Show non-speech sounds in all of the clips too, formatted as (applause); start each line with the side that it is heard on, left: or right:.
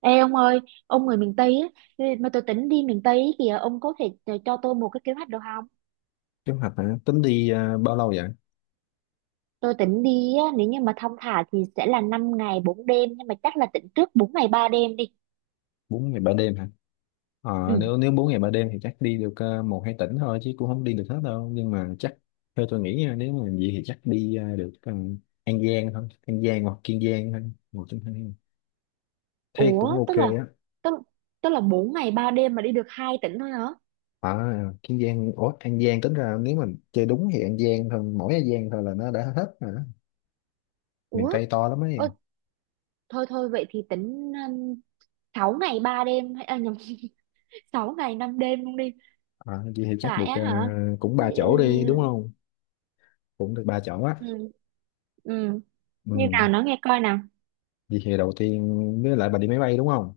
right: Ê ông ơi, ông người miền Tây á, mà tôi tính đi miền Tây á kìa, ông có thể cho tôi một cái kế hoạch được không?
left: Kế hoạch hả? Tính đi à, bao lâu vậy?
right: Tôi tính đi á, nếu như mà thong thả thì sẽ là 5 ngày bốn đêm, nhưng mà chắc là tính trước 4 ngày ba đêm đi.
left: Bốn ngày 3 đêm hả? Ờ,
right: Ừ.
left: nếu nếu 4 ngày 3 đêm thì chắc đi được một hai tỉnh thôi chứ cũng không đi được hết đâu. Nhưng mà chắc theo tôi nghĩ nha, nếu mà vậy thì chắc đi được An Giang thôi, An Giang hoặc Kiên Giang thôi, một trong hai. Thế cũng
right: Ủa,
left: ok á.
right: tức, tức là 4 ngày 3 đêm mà đi được hai tỉnh thôi hả?
left: À, Kiên Giang, ủa An Giang tính ra nếu mà chơi đúng thì An Giang thôi, mỗi An Giang thôi là nó đã hết rồi đó. Miền
right: Ủa,
left: Tây to lắm
right: ôi,
left: ấy.
right: thôi thôi vậy thì tính 6 ngày 3 đêm, à, nhầm, (laughs) 6 ngày 5 đêm luôn đi.
left: À, vậy thì chắc
right: Tại
left: được
right: á hả?
left: cũng
right: Ừ,
left: ba chỗ đi đúng không? Cũng được ba chỗ á.
right: ừ, ừ. Như
left: Ừ.
right: nào nó nghe coi nào.
left: Vậy thì đầu tiên với lại bà đi máy bay đúng không?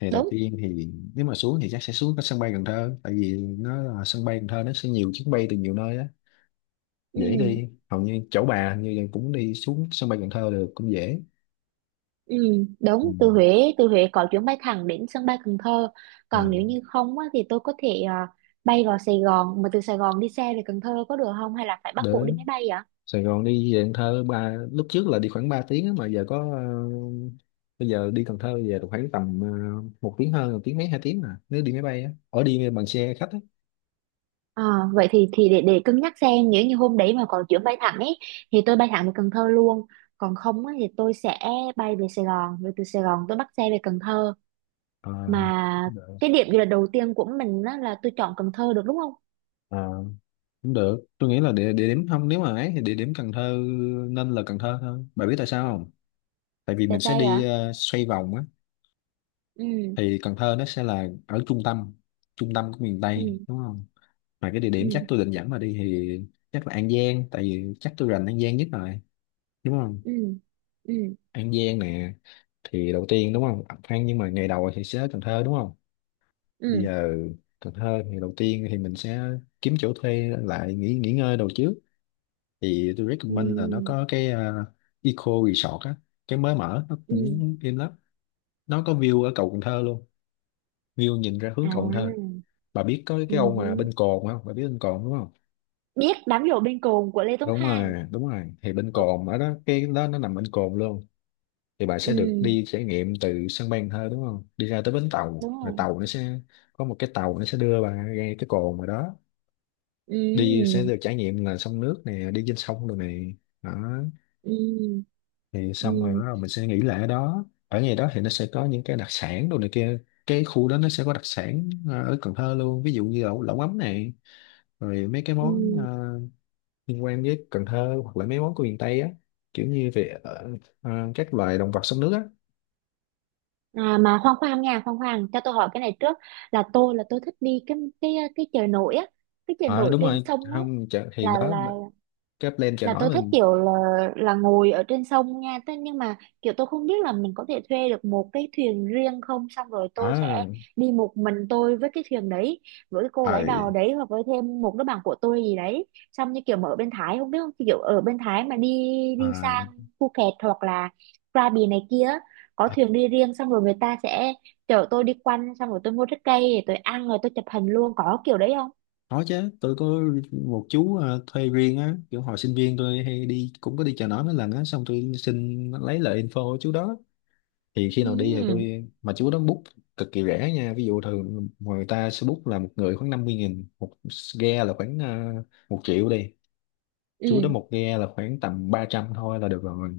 left: Thì đầu
right: Đúng.
left: tiên thì nếu mà xuống thì chắc sẽ xuống cái sân bay Cần Thơ, tại vì nó là sân bay Cần Thơ, nó sẽ nhiều chuyến bay từ nhiều nơi á,
right: Ừ.
left: dễ đi. Hầu như chỗ bà hình như là cũng đi xuống sân bay Cần Thơ được, cũng dễ.
right: Ừ,
left: Ừ.
right: đúng, từ Huế có chuyến bay thẳng đến sân bay Cần Thơ.
left: À,
right: Còn nếu như không á, thì tôi có thể bay vào Sài Gòn, mà từ Sài Gòn đi xe về Cần Thơ có được không, hay là phải bắt buộc đi máy
left: đến
right: bay vậy?
left: Sài Gòn đi về Cần Thơ, ba lúc trước là đi khoảng 3 tiếng á, mà giờ có bây giờ đi Cần Thơ về được khoảng tầm một tiếng hơn, một tiếng mấy, hai tiếng, mà nếu đi máy bay á, ở đi bằng xe khách á.
right: À, vậy thì để cân nhắc xem, nếu như hôm đấy mà có chuyến bay thẳng ấy thì tôi bay thẳng về Cần Thơ luôn, còn không á, thì tôi sẽ bay về Sài Gòn rồi từ Sài Gòn tôi bắt xe về Cần Thơ.
left: Ờ,
right: Mà cái điểm du lịch đầu tiên của mình á, là tôi chọn Cần Thơ được đúng không?
left: ờ, cũng được. Tôi nghĩ là địa điểm không, nếu mà ấy thì địa điểm Cần Thơ, nên là Cần Thơ thôi. Bà biết tại sao không? Tại vì
right: Tại
left: mình sẽ
right: sao
left: đi
right: vậy?
left: xoay vòng á.
right: Ừ.
left: Thì Cần Thơ nó sẽ là ở trung tâm, trung tâm của miền Tây,
right: Ừ.
left: đúng không? Mà cái địa điểm chắc
right: Ừ.
left: tôi định dẫn bà đi thì chắc là An Giang, tại vì chắc tôi rành An Giang nhất rồi, đúng không?
right: Ừ. Ừ.
left: An Giang nè, thì đầu tiên đúng không? Phan, nhưng mà ngày đầu thì sẽ ở Cần Thơ đúng không? Bây
right: Ừ.
left: giờ Cần Thơ thì đầu tiên thì mình sẽ kiếm chỗ thuê lại, nghỉ nghỉ ngơi đầu trước. Thì tôi recommend là nó
right: Ừ.
left: có cái Eco Resort á, cái mới mở, nó
right: Ừ.
left: cũng im lắm, nó có view ở cầu Cần Thơ luôn, view nhìn ra hướng cầu Cần Thơ.
right: À.
left: Bà biết có
right: Ừ
left: cái ông
right: hứ.
left: mà bên Cồn không? Bà biết bên Cồn đúng không?
right: Biết đám giỗ bên cồn của Lê Tuấn
left: Đúng
right: Hoàng.
left: rồi, đúng rồi, thì bên Cồn ở đó, cái đó nó nằm bên Cồn luôn. Thì bà sẽ được
right: Ừ,
left: đi trải nghiệm từ sân bay Cần Thơ đúng không, đi ra tới bến tàu,
right: đúng
left: rồi
right: rồi.
left: tàu nó sẽ có một cái tàu, nó sẽ đưa bà ra cái cồn rồi đó. Đi
right: Ừ.
left: sẽ được trải nghiệm là sông nước nè, đi trên sông rồi này. Đó,
right: Ừ.
left: thì
right: Ừ.
left: xong rồi bắt đầu mình sẽ nghỉ lại ở đó. Ở ngày đó thì nó sẽ có những cái đặc sản đồ này kia. Cái khu đó nó sẽ có đặc sản ở Cần Thơ luôn, ví dụ như lẩu lẩu mắm này, rồi mấy cái món
right: Ừ.
left: liên quan với Cần Thơ, hoặc là mấy món của miền Tây á, kiểu như về các loài động vật sống nước á.
right: À, mà khoan khoan nha, khoan khoan, cho tôi hỏi cái này trước, là tôi thích đi cái chợ nổi á, cái chợ
left: Ờ
right: nổi
left: đúng
right: trên
left: rồi,
right: sông á,
left: không chợ, thì
right: là
left: đó,
right: là
left: cái plan chợ
right: là
left: nổi
right: tôi thích
left: mình.
right: kiểu là ngồi ở trên sông nha. Thế nhưng mà kiểu tôi không biết là mình có thể thuê được một cái thuyền riêng không, xong rồi tôi sẽ
left: Ở,
right: đi một mình tôi với cái thuyền đấy, với cái cô
left: ờ,
right: lái đò đấy, hoặc với thêm một đứa bạn của tôi gì đấy. Xong như kiểu mà ở bên Thái không biết không, kiểu ở bên Thái mà đi đi sang Phuket hoặc là Krabi này kia, có
left: à,
right: thuyền đi riêng, xong rồi người ta sẽ chở tôi đi quanh, xong rồi tôi mua trái cây rồi tôi ăn rồi tôi chụp hình luôn, có kiểu đấy không?
left: có chứ, tôi có một chú thuê riêng á, kiểu hồi sinh viên tôi hay đi, cũng có đi chợ nổi mấy lần á, xong tôi xin lấy lại info của chú đó. Thì khi nào đi thì
right: Ừ.
left: tôi mà chú đó book cực kỳ rẻ nha. Ví dụ thường người ta sẽ book là một người khoảng 50 nghìn, một ghe là khoảng một triệu đi. Chú
right: Ừ.
left: đó một ghe là khoảng tầm 300 thôi là được rồi.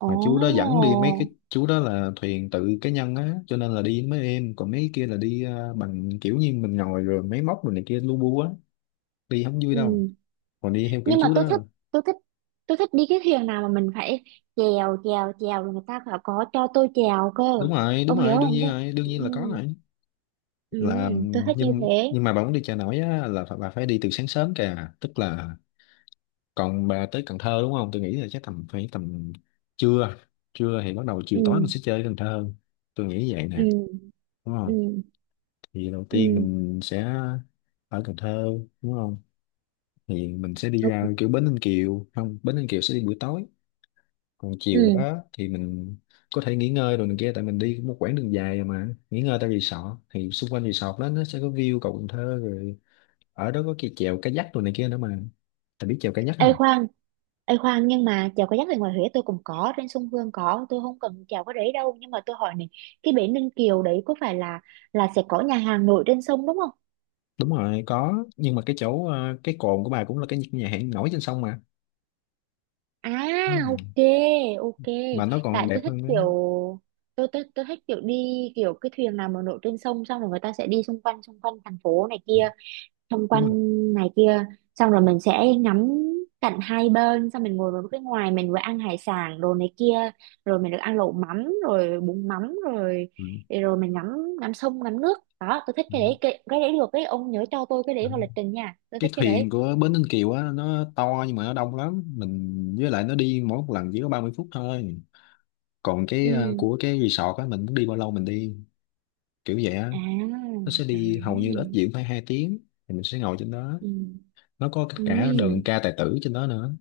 right: Ồ.
left: Mà chú đó dẫn đi mấy cái, chú đó là thuyền tự cá nhân á, cho nên là đi mấy em, còn mấy kia là đi bằng kiểu như mình ngồi rồi máy móc rồi này kia lu bu á, đi không vui đâu.
right: Ừ.
left: Còn đi theo kiểu
right: Nhưng mà
left: chú đó,
right: tôi thích tôi thích đi cái thuyền nào mà mình phải chèo chèo chèo, rồi người ta phải có cho tôi chèo cơ,
left: đúng rồi, đúng
right: ông hiểu
left: rồi, đương
right: không
left: nhiên
right: tôi.
left: rồi, đương
right: Ừ,
left: nhiên là có rồi.
right: ừ,
left: Là
right: ừ, tôi thích như
left: nhưng
right: thế.
left: nhưng mà bà muốn đi chợ nổi á là phải- bà phải đi từ sáng sớm kìa, tức là còn bà tới Cần Thơ đúng không, tôi nghĩ là chắc tầm phải tầm trưa. Trưa thì bắt đầu
right: Ừ,
left: chiều tối mình sẽ chơi Cần Thơ, tôi nghĩ vậy
right: ừ,
left: nè, đúng
right: ừ,
left: không? Thì đầu tiên
right: ừ,
left: mình sẽ ở Cần Thơ đúng không, thì mình sẽ đi ra
right: ok,
left: kiểu Bến Ninh Kiều không, Bến Ninh Kiều sẽ đi buổi tối. Còn chiều
right: ừ.
left: đó thì mình có thể nghỉ ngơi rồi này kia, tại mình đi một quãng đường dài rồi mà. Nghỉ ngơi tại resort thì xung quanh resort đó nó sẽ có view cầu Cần Thơ rồi. Ở đó có cái chèo kayak rồi này kia nữa mà. Tại biết chèo kayak
right: Ê
left: không?
right: khoan, Ê khoan, nhưng mà chèo kayak thì ngoài Huế tôi cũng có trên sông Hương, có tôi không cần chèo cái đấy đâu, nhưng mà tôi hỏi này, cái bể Ninh Kiều đấy có phải là sẽ có nhà hàng nổi trên sông đúng không?
left: Đúng rồi có, nhưng mà cái chỗ cái cồn của bà cũng là cái nhà hàng nổi trên sông mà.
right: À,
left: Đúng rồi.
right: ok, ok.
left: Mà nó còn
right: Tại
left: đẹp
right: tôi thích
left: hơn
right: kiểu,
left: đấy.
right: tôi thích kiểu đi, kiểu cái thuyền nào mà nổi trên sông. Xong rồi người ta sẽ đi xung quanh thành phố này kia. Xung
left: Đúng
right: quanh
left: rồi.
right: này kia. Xong rồi mình sẽ ngắm cảnh hai bên. Xong mình ngồi vào cái ngoài, mình vừa ăn hải sản đồ này kia. Rồi mình được ăn lẩu mắm rồi bún mắm rồi.
left: Ừ.
right: Rồi mình ngắm ngắm sông ngắm nước. Đó tôi thích
left: Ừ.
right: cái đấy, cái đấy được, cái ông nhớ cho tôi cái đấy
left: Ừ.
right: vào lịch trình nha. Tôi
left: Cái
right: thích cái đấy.
left: thuyền của bến Ninh Kiều á nó to, nhưng mà nó đông lắm, mình với lại nó đi mỗi một lần chỉ có 30 phút thôi. Còn cái
right: Ừ,
left: của cái resort á mình muốn đi bao lâu mình đi, kiểu vậy á.
right: à,
left: Nó sẽ đi hầu như là
right: à.
left: ít diễn phải hai tiếng. Thì mình sẽ ngồi trên đó,
right: Ừ.
left: nó có
right: Ừ.
left: cả đờn ca tài tử trên đó nữa.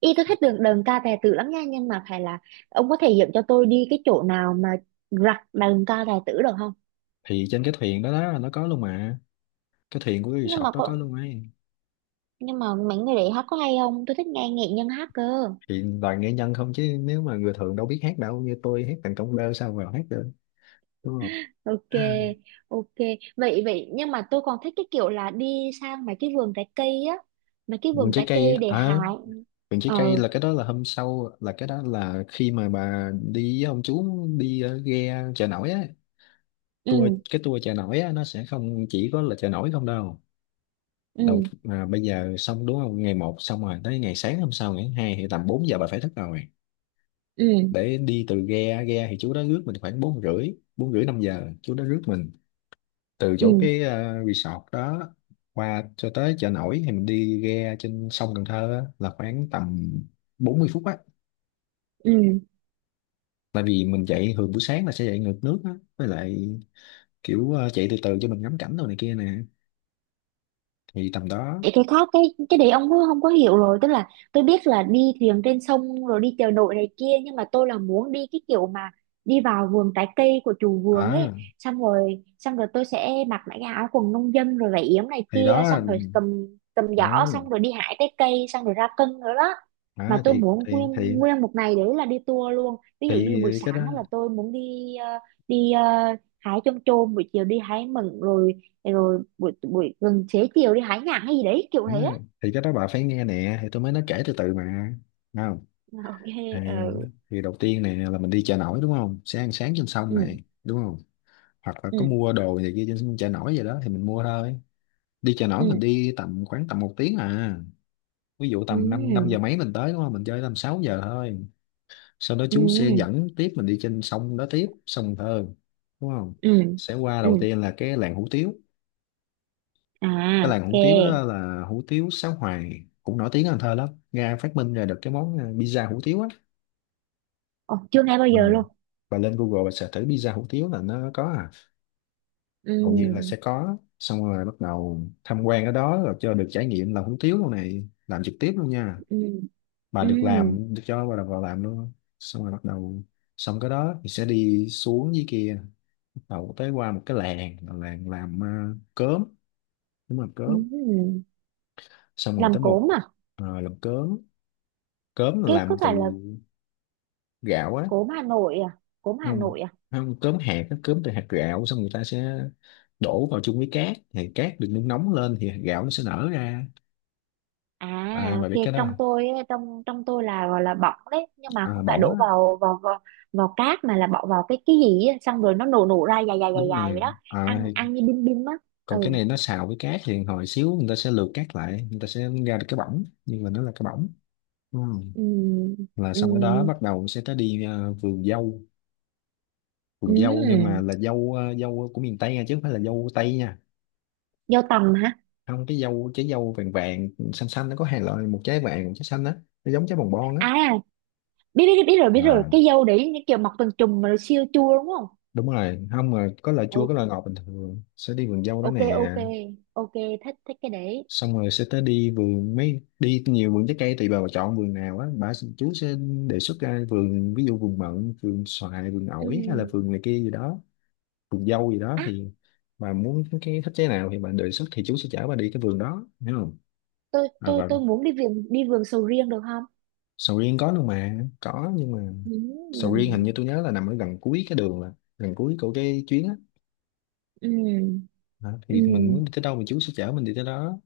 right: Y tôi thích đường đờn ca tài tử lắm nha, nhưng mà phải là ông có thể dẫn cho tôi đi cái chỗ nào mà rặt đờn ca tài tử được không?
left: Thì trên cái thuyền đó đó nó có luôn mà, cái thuyền của cái
right: Nhưng mà
left: resort đó có
right: có.
left: luôn ấy.
right: Nhưng mà mấy người đấy hát có hay không, tôi thích nghe nghệ nhân hát cơ.
left: Thì toàn nghệ nhân không, chứ nếu mà người thường đâu biết hát đâu, như tôi hát thành công bơ sao vào hát được, đúng không?
right: Ok, ok. Vậy vậy nhưng mà tôi còn thích cái kiểu là đi sang mấy cái vườn trái cây á, mấy cái
left: Vườn
right: vườn
left: trái
right: trái
left: cây
right: cây để
left: à?
right: hái.
left: Vườn trái cây
right: Ờ.
left: là cái đó là hôm sau, là cái đó là khi mà bà đi với ông chú đi ghe chợ nổi á,
right: Ừ.
left: tour. Cái tour chợ nổi á nó sẽ không chỉ có là chợ nổi không đâu.
right: Ừ.
left: Đầu, à, bây giờ xong đúng không, ngày một xong rồi tới ngày sáng hôm sau, ngày thứ hai thì tầm 4 giờ bà phải thức rồi,
right: Ừ.
left: để đi từ ghe. Ghe thì chú đó rước mình khoảng bốn rưỡi, bốn rưỡi năm giờ chú đó rước mình từ chỗ
right: Ừ.
left: cái resort đó qua cho tới chợ nổi. Thì mình đi ghe trên sông Cần Thơ á, là khoảng tầm 40 phút á,
right: Ừ.
left: tại vì mình chạy thường buổi sáng là sẽ chạy ngược nước á, với lại kiểu chạy từ từ cho mình ngắm cảnh đồ này kia nè, thì tầm đó.
right: Vậy cái khác cái đấy ông cũng không có hiểu rồi, tức là tôi biết là đi thuyền trên sông rồi đi chợ nổi này kia, nhưng mà tôi là muốn đi cái kiểu mà đi vào vườn trái cây của chủ vườn ấy,
left: À
right: xong rồi tôi sẽ mặc lại cái áo quần nông dân rồi vải yếm này
left: thì
right: kia,
left: đó,
right: xong rồi cầm cầm
left: à,
right: giỏ, xong rồi đi hái trái cây, xong rồi ra cân nữa đó. Mà
left: à,
right: tôi
left: thì
right: muốn
left: thì thì
right: nguyên nguyên một ngày đấy là đi tour luôn, ví dụ như buổi
left: thì cái đó.
right: sáng đó là tôi muốn đi hái chôm chôm, buổi chiều đi hái mận rồi. Thế rồi buổi buổi gần xế chiều đi hái nhãn hay gì đấy kiểu
left: Đó,
right: thế á.
left: thì cái đó bà phải nghe nè, thì tôi mới nói kể từ từ mà, đúng không?
right: Ok.
left: Thì,
right: Ờ.
left: thì đầu tiên nè là mình đi chợ nổi đúng không, sẽ ăn sáng trên sông này
right: Ừ.
left: đúng không, hoặc là
right: Ừ.
left: có mua đồ gì kia trên chợ nổi vậy đó thì mình mua thôi. Đi chợ nổi
right: Ừ.
left: mình đi tầm khoảng tầm một tiếng à. Ví dụ tầm 5, năm năm giờ
right: Ừ.
left: mấy mình tới đúng không, mình chơi tầm 6 giờ thôi. Sau đó chú sẽ
right: Ừ.
left: dẫn tiếp mình đi trên sông đó tiếp, sông Cần Thơ đúng không,
right: Ừ.
left: sẽ qua
right: Ừ.
left: đầu tiên là cái làng hủ tiếu. Cái
right: À,
left: làng hủ tiếu đó
right: ok.
left: là hủ tiếu Sáu Hoài, cũng nổi tiếng ở Cần Thơ lắm. Nga phát minh ra được cái món pizza hủ tiếu á.
right: Ồ, chưa nghe bao
left: Ờ,
right: giờ luôn.
left: bà lên Google bà search thử pizza hủ tiếu là nó có à, hầu như là
right: Ừ.
left: sẽ có. Xong rồi bắt đầu tham quan ở đó, rồi cho được trải nghiệm làm hủ tiếu luôn này, làm trực tiếp luôn nha.
right: Ừ.
left: Bà
right: Ừ.
left: được làm, được cho bà được vào làm luôn. Xong rồi bắt đầu, xong cái đó thì sẽ đi xuống dưới kia, bắt đầu tới qua một cái làng là làng làm cớm. Đúng rồi, cớm.
right: Ừ.
left: Xong rồi
right: Làm
left: tới một
right: cốm à?
left: làm cớm. Cớm là
right: Cái có
left: làm từ
right: phải là
left: gạo á.
right: cốm Hà Nội à? Cốm Hà
left: Không,
right: Nội.
left: không cớm hạt, nó cớm từ hạt gạo. Xong người ta sẽ đổ vào chung với cát, thì cát được nung nóng lên thì hạt gạo nó sẽ nở ra.
right: À,
left: À bà
right: ok,
left: biết cái đó
right: trong
left: không?
right: tôi á, trong trong tôi là gọi là bỏng đấy, nhưng mà
left: À,
right: không phải
left: bỏng
right: đổ
left: á,
right: vào cát, mà là bỏ vào cái gì á, xong rồi nó nổ nổ ra dài dài dài
left: đúng
right: dài vậy
left: rồi.
right: đó.
left: À,
right: Ăn ăn như bim bim á.
left: còn cái
right: Ừ.
left: này nó xào với cát thì hồi xíu người ta sẽ lượt cát lại, người ta sẽ ra được cái bỏng, nhưng mà nó là cái bỏng. Ừ.
right: Ừm,
left: Là xong cái đó
right: ừm,
left: bắt đầu sẽ tới đi vườn dâu. Vườn dâu nhưng mà
right: ừm.
left: là dâu dâu của miền Tây nha, chứ không phải là dâu Tây nha.
right: Dâu tằm hả?
left: Không, cái dâu trái dâu vàng vàng xanh xanh, nó có hai loại, một trái vàng một trái xanh á, nó giống trái bồng bon á.
right: À, biết biết biết rồi, biết rồi,
left: À,
right: cái dâu đấy như kiểu mọc từng chùm mà nó siêu chua đúng không?
left: đúng rồi, không mà có loại chua
right: Ồ,
left: có loại ngọt, bình thường sẽ đi vườn dâu đó
right: ok,
left: nè.
right: ok, ok, thích thích cái đấy.
left: Xong rồi sẽ tới đi vườn mấy, đi nhiều vườn trái cây tùy bà chọn vườn nào á, bà chú sẽ đề xuất ra vườn, ví dụ vườn mận, vườn xoài, vườn ổi, hay là
right: Ừm.
left: vườn này kia gì đó, vườn dâu gì đó.
right: À,
left: Thì bà muốn cái thích trái nào thì bà đề xuất, thì chú sẽ chở bà đi cái vườn đó, hiểu không?
right: tôi
left: À,
right: tôi
left: và
right: tôi muốn đi vườn sầu riêng được không?
left: sầu riêng có luôn mà, có, nhưng mà sầu riêng hình
right: Ừm,
left: như tôi nhớ là nằm ở gần cuối cái đường, là gần cuối của cái chuyến á.
right: ừm,
left: Đó, thì mình
right: ừm.
left: muốn đi tới đâu thì chú sẽ chở mình đi tới đó.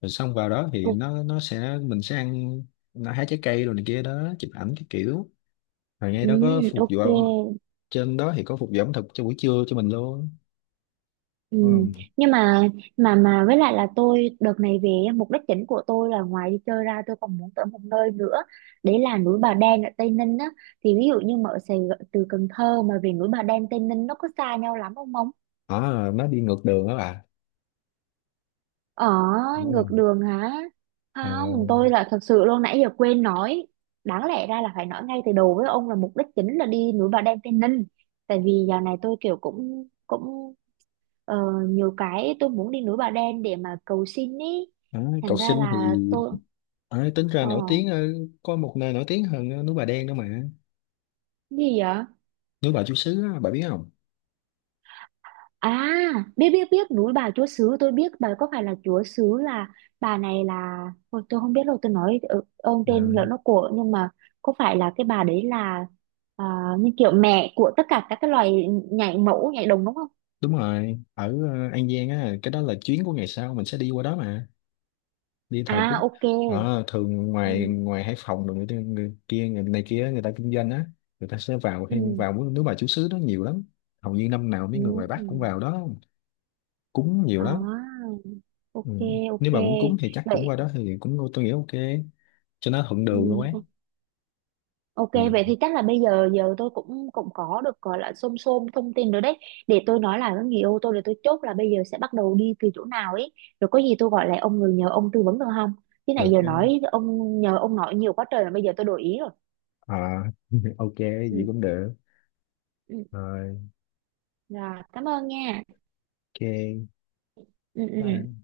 left: Rồi xong vào đó thì
right: Ừ,
left: nó sẽ mình sẽ ăn, nó hái trái cây rồi này kia đó, chụp ảnh cái kiểu, rồi ngay
right: ừ,
left: đó có phục vụ,
right: ok,
left: trên đó thì có phục vụ ẩm thực cho buổi trưa cho mình luôn.
right: ừ.
left: Ừ.
right: Nhưng mà với lại là tôi đợt này về á, mục đích chính của tôi là ngoài đi chơi ra tôi còn muốn tới một nơi nữa, đấy là núi Bà Đen ở Tây Ninh á. Thì ví dụ như mà ở Sài Gòn, từ Cần Thơ mà về núi Bà Đen Tây Ninh nó có xa nhau lắm không ông?
left: À, nó đi ngược đường đó bà.
right: Ở.
left: Ừ.
right: Ngược đường hả?
left: Ờ,
right: Không, tôi là thật sự luôn nãy giờ quên nói, đáng lẽ ra là phải nói ngay từ đầu với ông là mục đích chính là đi núi Bà Đen Tây Ninh, tại vì dạo này tôi kiểu cũng cũng Ờ, nhiều cái tôi muốn đi núi Bà Đen để mà cầu xin ý,
left: đó, cầu
right: thành ra
left: sinh
right: là
left: thì,
right: tôi.
left: à, tính ra
right: ờ
left: nổi tiếng có một nơi nổi tiếng hơn núi Bà Đen đó mà.
right: Gì vậy?
left: Núi Bà Chúa Sứ á, bà biết không?
right: À, biết biết biết núi bà Chúa Xứ, tôi biết bà, có phải là Chúa Xứ là bà này là. Ôi, tôi không biết đâu, tôi nói ông
left: Ờ,
right: tên lỡ nó của, nhưng mà có phải là cái bà đấy là à, như kiểu mẹ của tất cả các cái loài nhảy mẫu nhảy đồng đúng không?
left: đúng rồi, ở An Giang á, cái đó là chuyến của ngày sau mình sẽ đi qua đó mà, đi
right: À,
left: thờ cúng.
right: ok.
left: Ở thường ngoài,
right: Ừ.
left: ngoài Hải Phòng rồi người kia người này kia, người ta kinh doanh á, người ta sẽ vào hay
right: Ừ.
left: vào nước nước bà chú xứ đó nhiều lắm. Hầu như năm nào mấy người ngoài Bắc cũng
right: Ừ.
left: vào đó cúng nhiều lắm.
right: À,
left: Ừ.
right: ok, ok
left: Nếu mà muốn cúng thì chắc cũng
right: vậy.
left: qua đó, thì cũng tôi nghĩ ok, cho nó thuận
right: Ừ,
left: đường luôn ấy.
right: o- ok
left: Thì
right: vậy thì chắc là bây giờ giờ tôi cũng cũng có được gọi là xôm xôm thông tin rồi đấy, để tôi nói lại với người yêu tôi để tôi chốt là bây giờ sẽ bắt đầu đi từ chỗ nào ấy, rồi có gì tôi gọi lại ông, người nhờ ông tư vấn được không? Chứ
left: được
right: này giờ
left: chứ.
right: nói ông nhờ ông nói nhiều quá trời là bây giờ tôi đổi ý rồi.
left: À, (laughs) ok
right: Ừ,
left: vậy cũng được.
right: ừ.
left: Rồi.
right: Rồi cảm ơn nha. Ừ, ừ.
left: Ok.